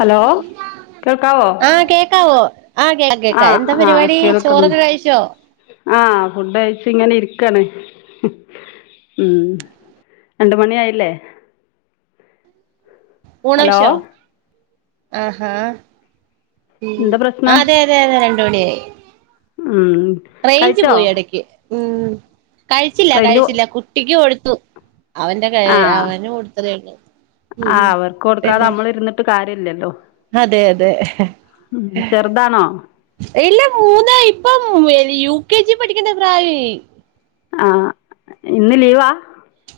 hello കേൾക്കാവോ ആഹ കേക്കാവോ ആഹ കേക്ക കേക്കാ ആഹ് എന്താ പരിപാടി ചോറൊക്കെ കഴിച്ചോ ആഹ ഫുഡ് കഴിച്ച് ഇങ്ങനെ ഇരിക്കണേ ഉം രണ്ട്മണിയായില്ലേ ഊണ് കഴിച്ചോആഹഹാ ഉ എന്താ പ്രശ്നം അതെ അതെ അതെ രണ്ട് മണിയായി ഉം റേഞ്ച് കഴിച്ചോ പോയി ഇടക്ക് ഉം കഴിച്ചില്ല റേഞ്ച് കഴിച്ചില്ല കുട്ടിക്ക് കൊടുത്തു അവന്റെ ക അവന് കൊടുത്തതെഉള്ളു ആ അവർക്ക് കൊടുക്കാതെ നമ്മൾ ഇരുന്നിട്ട് കാര്യില്ലല്ലോ അതെ അതെ ഉ ചെറുതാണോ ഇല്ല മൂന്ന ഇപ്പ യു കെ ജി പഠിക്കണ്ട പ്രായേ ആഹ ഇന്ന് ലീവാ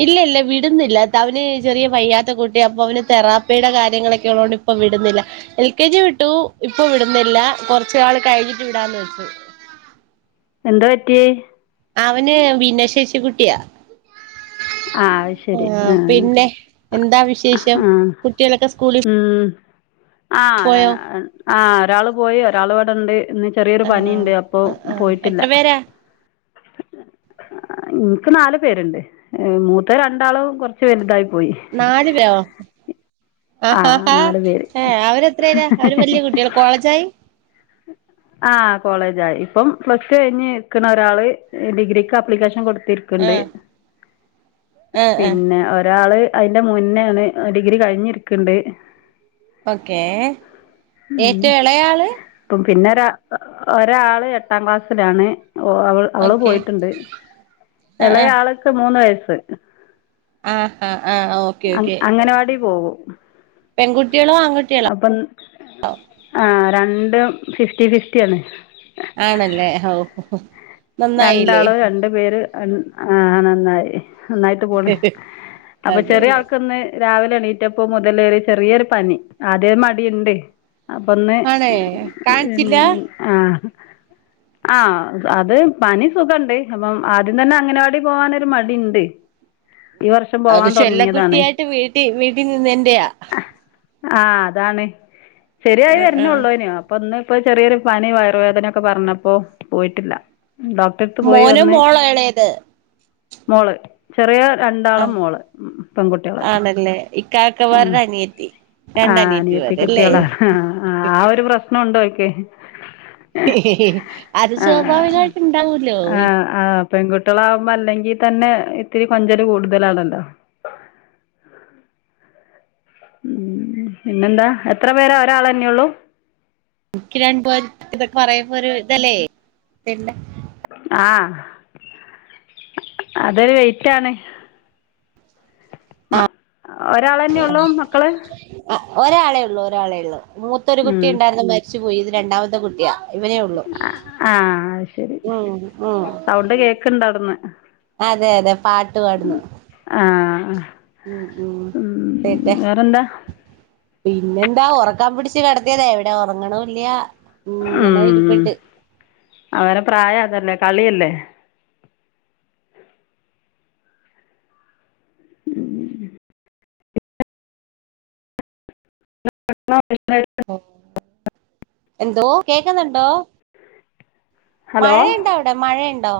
ഇല്ല ഇല്ല വിടുന്നില്ല അവന് ചെറിയ പയ്യാത്ത കുട്ടി അപ്പൊ അവന് തെറാപ്പിയുടെ കാര്യങ്ങളൊക്കെ ഉള്ളതുകൊണ്ട് ഇപ്പൊ വിടുന്നത് എൽ കെ ജി വിട്ടു ഇപ്പൊ വിടുന്നില്ല കുറച്ച നാൾ കഴിഞ്ഞിട്ട് വിടാന്ന് വെച്ചു ആഹ എന്താ പറ്റി അവന് ഭന്നശേഷിക്കുട്ടിയാ ആഹ് അത് ശരി ആ ആഹ് പിന്നെ എന്താ വിശേഷം ആഹ് കുട്ടികളൊക്കെ സ്കൂളിൽ ആ പോയോ ആ ഒരാൾ പോയി ഒരാൾ ഇവിടെണ്ട് ഇന്ന് ചെറിയൊരു ആണോ പണിയുണ്ട് അപ്പൊ ആ ആ പോയിട്ടില്ല എത്ര പേരാ നിനിക്ക് നാലു പേരുണ്ട് മൂത്ത രണ്ടാളും കുറച്ച് വലുതായി പോയി നാല് വോ ആ ആ ആഹ് ഹ നാല് പേര് ഏ അവര് എത്രേല്ല അവര് വല്യ കുട്ടികൾ കോളേജായി അ ആ കോളേജആായി ഇപ്പം പ്ലസ് കഴിഞ്ഞ് നിക്കുന്ന ഒരാള് ഡിഗ്രിക്ക് അപ്ലിക്കേഷൻ കൊടു ആ തിർക്കണ്ട് ആ ആ പിന്നെ ഒരാള് അതിന്റെ മുന്നോണ് ഡിഗ്രി കഴിഞ്ഞിരിക്കണ്ട് ഓക്കേ ഉം ഏറ്റവും ഇളയാള് ഇപ്പം പിന്നെ ഒരാ ഒരാള് എട്ടാം ക്ലാസ്സിലാണ് ഓ അവ അവള് ഓക്കെ പോയിട്ടുണ്ട് ആ ഇളയാളൊക്കെ മൂന്ന് വയസ് ആഹ ആഹ ആ ഓക്കേ ഓക്കെ അംഗനവാടി പോകും പെൺകുട്ടികളോ ആൺകുട്ടികളോ അപ്പം ആ രണ്ടും ഫിഫ്റ്റി ഫിഫ്റ്റി ആന്ന് ആണല്ലേ നന്നായില്ലേ രണ്ടാളും രണ്ടു പേര് ആ നന്നായി നന്നായിട്ട് പോണ അപ്പൊ ചെറിയ അതെല്ലേ ആൾക്കൊന്ന് രാവിലെ എണീറ്റപ്പ മുതലേ ചെറിയൊരു പനി ആദ്യേ മടിണ്ട് അപ്പൊ ആണേ കാണിച്ചില്ല ഇന്ന് ആ ആ അത് പനി സുഖുണ്ട് അപ്പം ആദ്യം തന്നെ അങ്ങനെവാടി പോകാനൊരു മടി ഉണ്ട് അത് ചെല്ല കുട്ടിയായിട്ട് വീട്ടിൽ വീട്ടിൽ നിന്ന എന്റെയാ ആ അതാണ് ശരിയായി ആഹ് ആഹ് വരുന്നള്ളൂ അനോ അപ്പൊ ഒന്ന് ഇപ്പൊ ചെറിയൊരു പനി വയറുവേദനയൊക്കെ പറഞ്ഞപ്പോ പോയിട്ടില്ല ഡോക്ടറെടുത്ത് പോയി മോനോ വന്ന് മോളോ എളയത് മോള് ചെറിയ രണ്ടാള് ആഹ് മോള് പെൺകുട്ടികള് ആണല്ലേ ആ ഇക്കാക്കമാരുടെ അനിയത്തി ആഹ അനിയത്തി രണ്ടനിയത്തിമാരല്ലേ കുട്ടികളാ ആ ആ ഒരു പ്രശ്നം ഉണ്ടോക്കെ അത് സ്വാഭാവികമായിട്ട് ഇണ്ടാവൂലോ ആ ആ പെൺകുട്ടികള ആകുമ്പോ അല്ലെങ്കി തന്നെ ഇത്തിരി കൊഞ്ചല് കൂടുതലാണല്ലോ അം ഉ പിന്നെന്താ എത്ര പേരെ ഒരാളെന്നെയ ഉള്ളു എക്ക് രണ്ടപ ഇതൊക്കെ പറയുമ്പോ ഒരു ഇതല്ലേ പിന്നെ ആഹ അതൊരു വെയിറ്റ് ആണ് ആ മ ഒരാൾ തന്നെ ഉള്ളൂ മക്കള് ഒരാളേ ഉള്ളു ഒരാളെ ഉള്ളൂ മൂത്തൊരു കുട്ടി ഉം ഉണ്ടായിരുന്നു മരിച്ചു പോയി ഇത് രണ്ടാമത്തെ കുട്ടിയാ ഇവനേ ഉള്ളു ആഹ ശരി ഉം ഉം സൗണ്ട് കേക്കണ്ട അവിടുന്ന് അതെ അതെ പാട്ട് പാടന്ന് ആ ഉ ഉം ഉട്ടെ വേറെന്താ പിന്നെന്താ ഉറ കൻ പിടിച്ചച്ച് കിടതിയത എവിടെ ഉറങ്ങണ് ഇല്ല്യ ഉം അവന പ്രായം അതല്ലേ കളിയല്ലേ ഉ എന്തോ കേക്കുന്നുണ്ടോ ഹലോ മഴയുണ്ടോ അവിടെ മഴയുണ്ടോ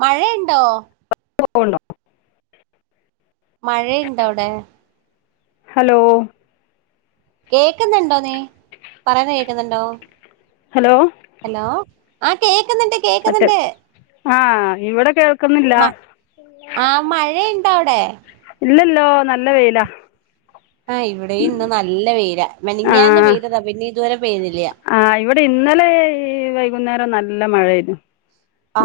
മഴയുണ്ടോ പോണോ മഴയുണ്ടോ അവിടെ ഹലോ കേക്കുന്നുണ്ടോ നീ പറയന്ന് കേക്കുന്നുണ്ടോ ഹലോ ഹലോ ആഹ കേക്കുന്നുണ്ട് മറ്റ കേക്കുന്നുണ്ട് ആ ഇവിടെ കേ മ ആ മഴയുണ്ട അവിടെ ഇല്ലല്ലോ നല്ല വെയിലാ ആഹ് ഇവിടെ ഇന്ന് നല്ല വേല ആ മനിങ്ങന്ന് പെയ്തതാ പിന്നെ ഇതുവരെ പെയ്തില്ല ആ ഇവിടെ ഇന്നലെ ഈ വൈകുന്നേരം നല്ല മഴ ആരുന്നു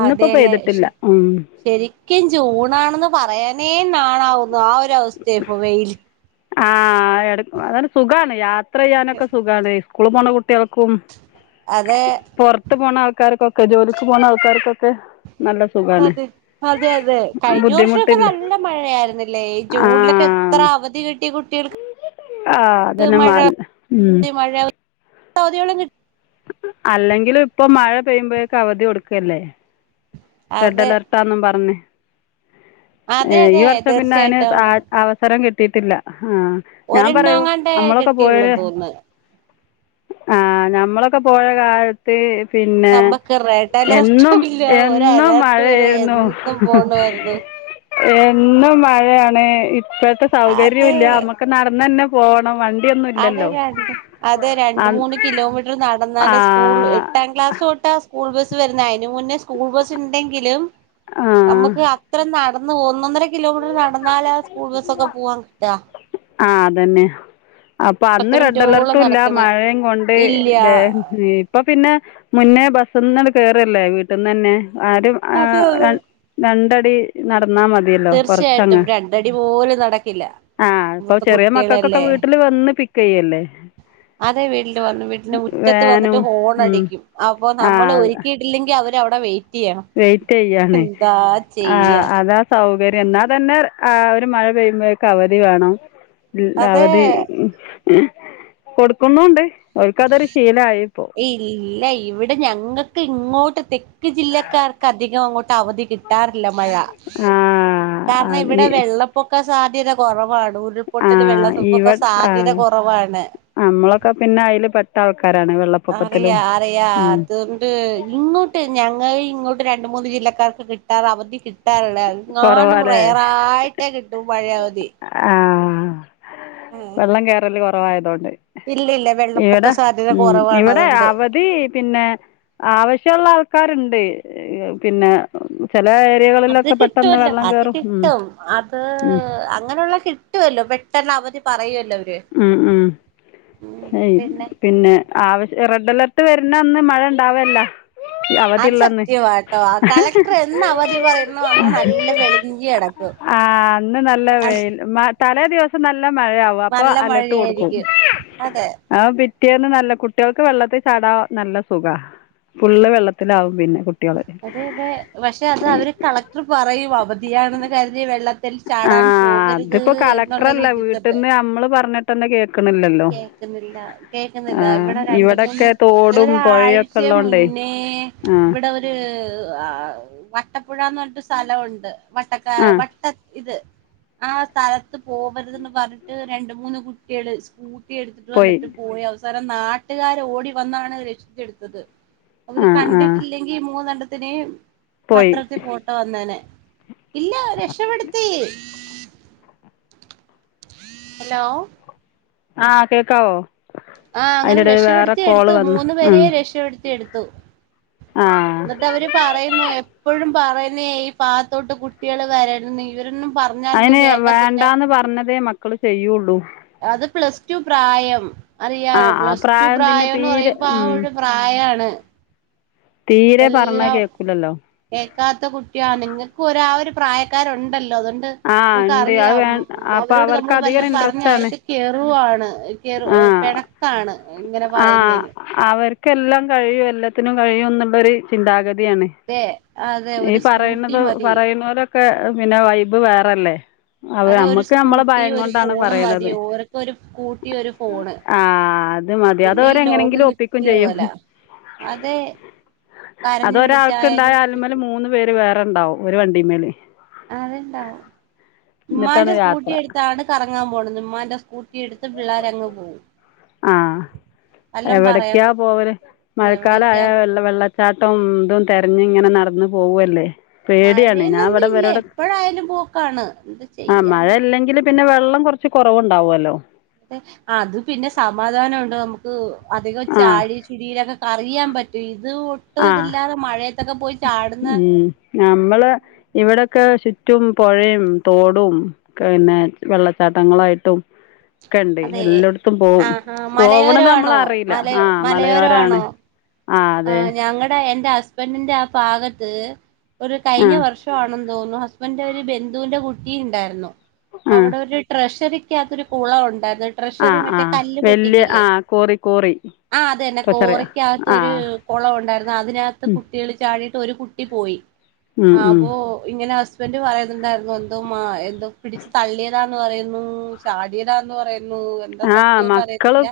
അതെല്ലേ ശരിക്കും ജൂൺ നാണെന്ന് പറയാനേ നാണാവുന്നു ആ ഒരു അവസ്ഥയപ്പൊ വെൽ ആ അങ്ങെ സുഖ യാത്ര ചെയ്യാനൊക്കെ സുഖാണ് സ്കൂൾ പോട്ട കുട്ടികൾക്കും അതെ പുറത്ത് പോണ ആൾക്കാർക്കൊക്കെ ജോലിക്ക് പോണ ആൾക്കാർക്കൊക്കെ നല്ല സുഖമാണ് അതെ അതെ അതെ കഴിഞ്ഞ വർഷൊക്കെ ബുദ്ധിമുട്ടില്ല നല്ല മഴ ആായിരുന്നില്ലേ ഈ ആ ജൂണിലൊക്കെ ത്രാവതി കിട്ടി ആ കുട്ടികൾക്ക് അതന്നെ മഴ മ ഉം മഴള കിട്ട അല്ലെങ്കിലും ഇപ്പൊ മഴ പെയ്യുമ്പോഴേക്കെ അവധി കൊടുക്കല്ലേ റഡ് അതെ അലർട്ടാന്നും പറഞ്ഞേ ഏ അതെ ഈ അതെ വർഷം പിന്നെ അതിന് തീർച്ചയായിട്ടും അവിടെ അവസരം കിട്ടിയിട്ടില്ല ആഹ ഞാൻ ഒരെണ്ണം പറയൂ എങ്ങാണ്ടേ നമ്മളൊക്കെ കിട്ടിയുള്ളൂ പോയല് തോന്നുന്നു ആഹ ഞമ്മളൊക്കെ പോയ കാലത്ത് പിന്നെ നമ്മക്ക് റെഡ് എന്നും അലർട്ടും ഇല്ല ഒരു എന്നും അലർട്ടും ഇല്ല മഴയായിരുന്നു എന്നും പോണമായിരുന്നു എന്നും മഴയാണ് ഇപ്പോഴത്തെ അത് സൗകര്യം ഇല്ല നമ്മുക്ക് നടന്ന തന്നെ പോണം വ അതെ രണ്ട് അതെ രണ്ട് മൂന്ന് കിലോമീറ്റർ നാ ആ നടന്നാല് സ്കൂൾ നമുക്ക് ആ അത്രം നടന്ന് ഒന്നന്നര കിലോമീറ്റർ നടന്നാല സ്കൂൾ ബസ്സ ഒക്കെ പോവാൻ കിട്ടാ ആ അതന്നെ അപ്പൊ അന്ന് പത്ത് റെഡ് അലർട്ടും മിനിറ്റോളം ഇല്ല നടക്കണം മഴയും കൊണ്ട് ഇല്ല ബേ ഇപ്പ പിന്നെ മുന്നേ ബസന്ന കേയറല്ലേ വീട്ടിൽന്ന് തന്നെ ആരും ആ അതെ അതെ രണ്ട ടി നടന്നാ മതിയല്ലോ ച്ചയായിട്ടും കൊറച്ചങ്ങ് രണ്ടടി പോലും നടക്കില്ല ആ ഇപ്പൊ ഇവിടുത്തെ ചെറിയ മക്കൾക്കൊക്കെ കുട്ടികളല്ലേ വീട്ടില് വന്ന് പിക്ക് ചെയ്യല്ലേ അതെ വീട്ടു വന്നു വീട്ടന് വാനും മുറ്റത്ത് ഉം ഹോണടിക്കും അപ്പൊ നമ്മൾ ആ ഒരുക്കിയിട്ടില്ലെങ്കിൽ അവര് ന്റെ എവിടാ വേ വെയിറ്റ് ചെയ്യാണ്ആ ചെയ്യാ അതാ സൗകര്യം ന്നാ തന്നെ ആ ഒരു മഴ പെയ്യുമ്പോഴേക്ക അവധി വേണം ഇ ന്ന അതെ അവതി കൊടുക്കുന്നുണ്ട് ഒക്ക്തൊരു ശീലയി ഇപ്പോ ഇല്ല ഇവിടെ ഞങ്ങൾക്ക് ഇങ്ങോട്ട് തെക്ക് ജില്ലക്കാർക്ക് അധികം അങ്ങോട്ട് അവധി കിട്ട കിട്ടാറില്ല മഴ ആ കാരണം അത് ഇവിടെ വെള്ളപ്പൊക്ക സാധ്യത കുറവാണ് ആ ഉരുൾപൊട്ടൽ വെള്ളസൊപ്പൊക്കെ ഇവിടെ ആ സാധ്യത കുറവാണ് നമ്മളൊക്കെ പിന്നെ അതിൽ പെട്ട ആൾക്കാരാണ് അറിയ വെള്ളപ്പൊക്കത്തിലും അറിയ ഉം അതുകണ്ട് ഇങ്ങോട്ട് ഞങ്ങൾ ഇങ്ങോട്ട് രണ്ട് മൂന്ന് ജില്ലക്കാർക്ക് കിട്ടാറ് അവധി കിട്ടാറ്ണ്ട് ങ്ങാനും കൊറവാല്ലേ റയറായിട്ടേ കിട്ടും പഴയയാ അവധി ആഹ വെള്ളം കേറല് കുറവായതുകൊണ്ട് ഇല്ല ഇല്ല ഇവിടെ വെള്ളപ്പൊക്ക സാധ്യത ഉം കുറവാണ് ഇവിടെ അതുകൊണ്ട് അവധി പിന്നെ ആവശ്യമുള്ള ആൾക്കാരുണ്ട് [unintelligible] പിന്നെ അത് ഏരിയകളിലൊക്കെ പെട്ടെന്ന് കിട്ടുല്ലോ വെള്ളം അത് കേറും ഉം കിട്ടും അത് ഉം അങ്ങനെയുള്ള കിട്ടുല്ലോ പെട്ടന്ന് അവര് ഉം ഉംയ് പിന്നെ ആവശ്യ റെഡ് അലർട്ട് ട്ട് വരുന്ന ന്ന് മഴ ഉണ്ടാവല്ല ഈ അത് അവധിയുള്ളന്ന് സത്യമാട്ടോ ആ കളക്ടർ എന്ന് അവധി പറയുന്നു അന്ന് നല്ല വെളിഞ്ഞി കടക്കും ആ അന്ന് നല്ല വെയിൽ മ തലേ ദിവസം നല്ല മഴയാവും അപ്പൊ നല്ല അലട്ട് കൊടുക്കും മഴയായിരിക്കും അതെ ആപി പിറ്റേന്ന് നല്ല കുട്ടികൾക്ക് വെള്ളത്തിൽ ചാടാൻ നല്ല സുഖ ഫുള്ള് വെള്ളത്തിലാവും പിന്നെ കുട്ടികള് അതെ അതെ പക്ഷെ അത് അവര് കളക്ടർ പറയും അവധിയാണെന്ന് കരുതി വെള്ളത്തി ത്തിൽ ചാടാൻ ആഹ് പോകരുത് അതിപ്പോ എന്നുള്ളരു കളക്ടറല്ല ഇതിത്തണ്ട് വീട്ടിന്ന് നമ്മള് പറഞ്ഞിട്ടന്നെ കേക്കണില്ലല്ലോ കേക്കുന്നില്ല ആ കേക്കുന്നില്ല ഇവിടെ രണ്ട് മൂന്ന് ഇവിടെയൊക്കെ തോടും ഒരാഴ്ച പുഴയൊക്കെ ഉള്ളതുകൊണ്ടേ മുന്നേ പിന്നെ ആ ഇവിടെ ഒരു വട്ടപ്പുഴന്ന് പ സ്ഥലണ്ട് വട്ടക്ക ആ വട്ട ഇത് ആ സ്ഥലത്ത് പോവരുത്ന്ന് പറഞ്ഞിട്ട് രണ്ട് മൂന്ന് കുട്ടികള് സ്കൂ കുത്തി ഒലിച്ചു വന്നിട്ട് പോയി അവസരം നാട്ടുകാർ ഓടി വന്നാണ് രക്ഷിച്ച എടുത്തത് അവര് ആ ആ കണ്ടിട്ടില്ലെങ്കി മൂന്നെണ്ണ്ടത്തിനെയയും പോയി പത്രത്തിൽ ഫോട്ടോ വന്നേനെ ഇല്ല രക്ഷപ്പെടുത്തി ഹലോ ആ കേക്കാവോ ആ അങ്ങനെ രക്ഷപ്പെടുത്തി എടുത്തു വന്നു മൂന്നു പേരേ ഉം രക്ഷപ്പെെടുത്തി എടുത്തു ആ എന്നിട്ട് അവര് പറയുന്നു എപ്പോഴും പറയുന്ന ഈ പാത്തോട്ട് കുട്ടികൾ വരരുന്നു ഇവരൊന്നും പറഞ്ഞലൊന്നും അതിന് കേക്കത്തില്ല വേണ്ടാന്ന് പറഞ്ഞതേ മക്കൾ ചെയ്യുള്ളൂ അത് പ്ലസ് ടു പ്രായം ആ അറിയാലോ ആ പ്ലസ് ടു പ്രായം പിന്നെ പ്രായംന്ന് തീരെ പറയുമ്പ ആ ഉം ഒരു പ്രായമാണ് തീരെ പറഞ്ഞ കേക്കൂലല്ലോ ക്കാത്ത കുട്ടിയാ നിങ്ങൾക്ക് ഒരു അ പ്രായക്കാർ ഉണ്ടല്ലോ അതൊണ്ട് ആ നമുക്ക ഉണ്ട് അത് വേ അറിയാം അപ്പം അവരോട് അവർക്ക് നമ്മൾ വല്ല പറഞ്ഞഞ് അവർക്ക് കകേറുവാണ് ആഹ ഇങ്ങനെ ആ പറയുന്നേന് അവർക്കെല്ലാം കഴിയും എല്ലാത്തിനും കഴിയും എന്നുള്ളരു ചിന്താഗതിയാണ് അതെ അതെ ഈ ഒരു സ്കൂട്ടി പറയുന്നത മതി പറയുന്ന പോലൊക്കെ പിന്നെ വൈബ് വേറെല്ലേ അതെ ഒരു സ്കൂട്ടി ഒരു ഫോണും പറയണത് മതിയോ ഓർക്ക ഒരു സ്ൂ കിട്ടിയ ഒരു ഫോണ് ആ അത് മതി പിന്നെ ഈ ലോകം അതവരെങ്ങനെങ്കിലും ഒപ്പിക്കും കിട്ടിയോ ചെയ്യും അല അതെ കരഞ്ഞു അതൊരാൾക്ക്ണ്ടായ വിളിച്ചായാലും അല മേൽ മൂന്ന് പേര് വേറെണ്ടാവും ഒരു വണ്ടി മേൽ അത്ണ്ടാവും എന്നിട്ടാണ് ഉമ്മാന്റെ സ്കൂട്ടി യാത്ര എടുത്താണ് കറങ്ങാൻ പോണുന്നത് ഉമ്മാന്റെ സ്കൂട്ടി എടുത്ത് പിള്ളോര അങ്ങ് പോകവും ആഹ എവിടക്കെയാ പറ്റോ പോവരൽ എവിടേക്കാ മഴക്കാലയാ പോ വെള്ള വെള്ളച്ചാട്ടം ഇതും തിരഞ്ഞ് ഇങ്ങനെ നടന്ന പോവല്ലേ പേടിയാണ് ഞാൻ മഴയെന്നൊന്നും ഇവിടെ ഇല്ല ഇവരോട് എപ്പോഴായാലും പോക്കാണ് എന്ത് ആ മഴ ചെയ്യാന ഇല്ലെങ്കിൽ പിന്നെ വെള്ളം കുറച്ച് കുറവുണ്ടാവുമല്ലോ അതെ അത് പിന്നെ സമാധാനുണ്ട് നമുക്ക് അധികം ചാടി ചുടിയിലൊക്കെ കറിയാൻ പറ്റും ഒട്ടും ആഹ ഇതില്ലാതെ മഴയത്തൊക്കെ പോയി ചാടുന്ന ഉ നമ്മള് ഇവിടെൊക്കെ ചുറ്റും പുഴയും തോടും പിന്നെ വെള്ളച്ചാട്ടങ്ങളായിട്ടും ഒക്കണ്ട് അതെ എല്ലായിടത്തും പോവും ആഹാ പോവണ നമ്മള മലയോരമാണോ അറിയില്ല മല ആഹ മലയോരാണ് മലയോരമാണോ ആ അതെ ടെ എന്റെ ഹസ്ബൻഡിന്റെ ആ ഭാഗത്ത് ഒരു കഴിഞ്ഞ ആഹ് വർഷ ആണെന്ന് തോന്നുന്നു ന്റെ ഒരു ബന്ധുവിന്റെ കുട്ടി ഉണ്ടായിരുന്നു അ അവിടെ ആഹ് ഒരു ട്രഷറിക്കകത്തൊരു കുളം ഉണ്ടായിരുന്നു ആ ട്രഷറർ ആ കല്ല് വലിയ പൊട്ടിക്കി ല്ലേ ആ കോറി കോറി ട്രഷറിയാ ആ കുളവ ഉണ്ടായിരുന്നു അതിനകത്ത് ഉം കുട്ടികൾ ചാടിട്ട് ഒരു കുട്ടി പോയി ഉം ആ ഉം അപ്പൊ ഇങ്ങനെ ഹസ്ബൻഡ് പറയുന്നുണ്ടായിരുന്നു എന്തോ ആ എന്തോ പിടിച്ചു തള്ളിയതാ പറാടലന്ന് പറയ ആ് മക്കള്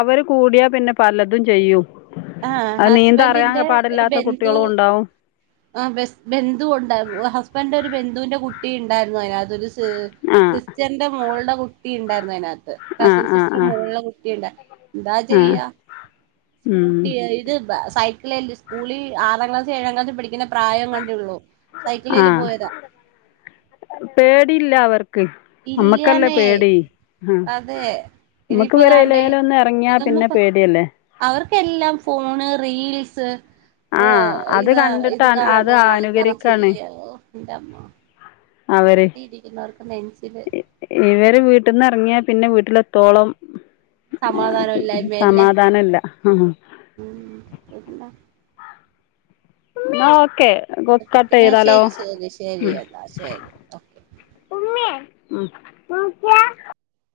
അവര് കൂടിയാ പിന്നെ പലതും ചെയ്യും ആഹ അത് നീന്ത അറിയാൻ ഹസ്ബൻറിിന്റെ ഒരു പാടില്ലാത്ത ബന്ധു കുട്ടികളും ഉണ്ടാവും ആ ബന്ധുണ്ട് ഹസ്ബൻഡ ഒരു ബന്ധു ബിന്ദുവിന്റെ കുട്ടി ഉണ്ടായിരുന്നു അതിനകത്ത്രു ആ സിസ്റ്ററിന്റെ മോളുടെ കുട്ടി ഉണ്ടായിരുന്നു അതിനകത്ത് ആ കസിൻ ആ സിസ്റ്റർ ആ മോനുള്ള കുട്ടിയണ്ട് എന്താ ആ ചെയ്യ ഉം സ്കൂട്ടി ഇത് സൈക്കിള സ്കൂളിൽ ആറാം ക്ലാസ്സ ഏഴാം ക്ലാസ് പഠിക്കുന്ന പ്രായം കണ്ടുള്ളു ആ സൈക്കിളേൽ പോയതാ പേടിയില്ല അവർക്ക് നമ്മക്കല്ലേ ഇല്ലാനേ പേടി ആ അതെ നമ്മക്ക് ഇതിപ്പോൊ ഇവരെ താണ്ടേ എയിലേലും ഒന്ന് ഇറങ്ങിയാ ഇതൊന്നും പിന്നെ പേടിയല്ലേ അവർ എല്ലാം ഫോണ് റീൽസ് ആ അത് ഇത് കണ്ടിട്ട് ഇത് അ അത് കാണുക ഇങ്ങനെ അനുകരിക്കാണ് ചെയ്യ എന്റെമ്മ അവര് ഇവര് വീട്ടിൽന്ന് ഇറങ്ങിയാ പിന്നെ വീട്ടിൽ എത്തോളം സമാധാനം ഇല്ലായ്മയല്ലേ സമാധാന ഇല്ല ആ ഉം പിന്നെ ആ ഓക്കെ കട്ട് കുട്ട ചെയ്താലോ ശരി ശരി ശരി അതാ ശരി ൂക്ക [unintelligible]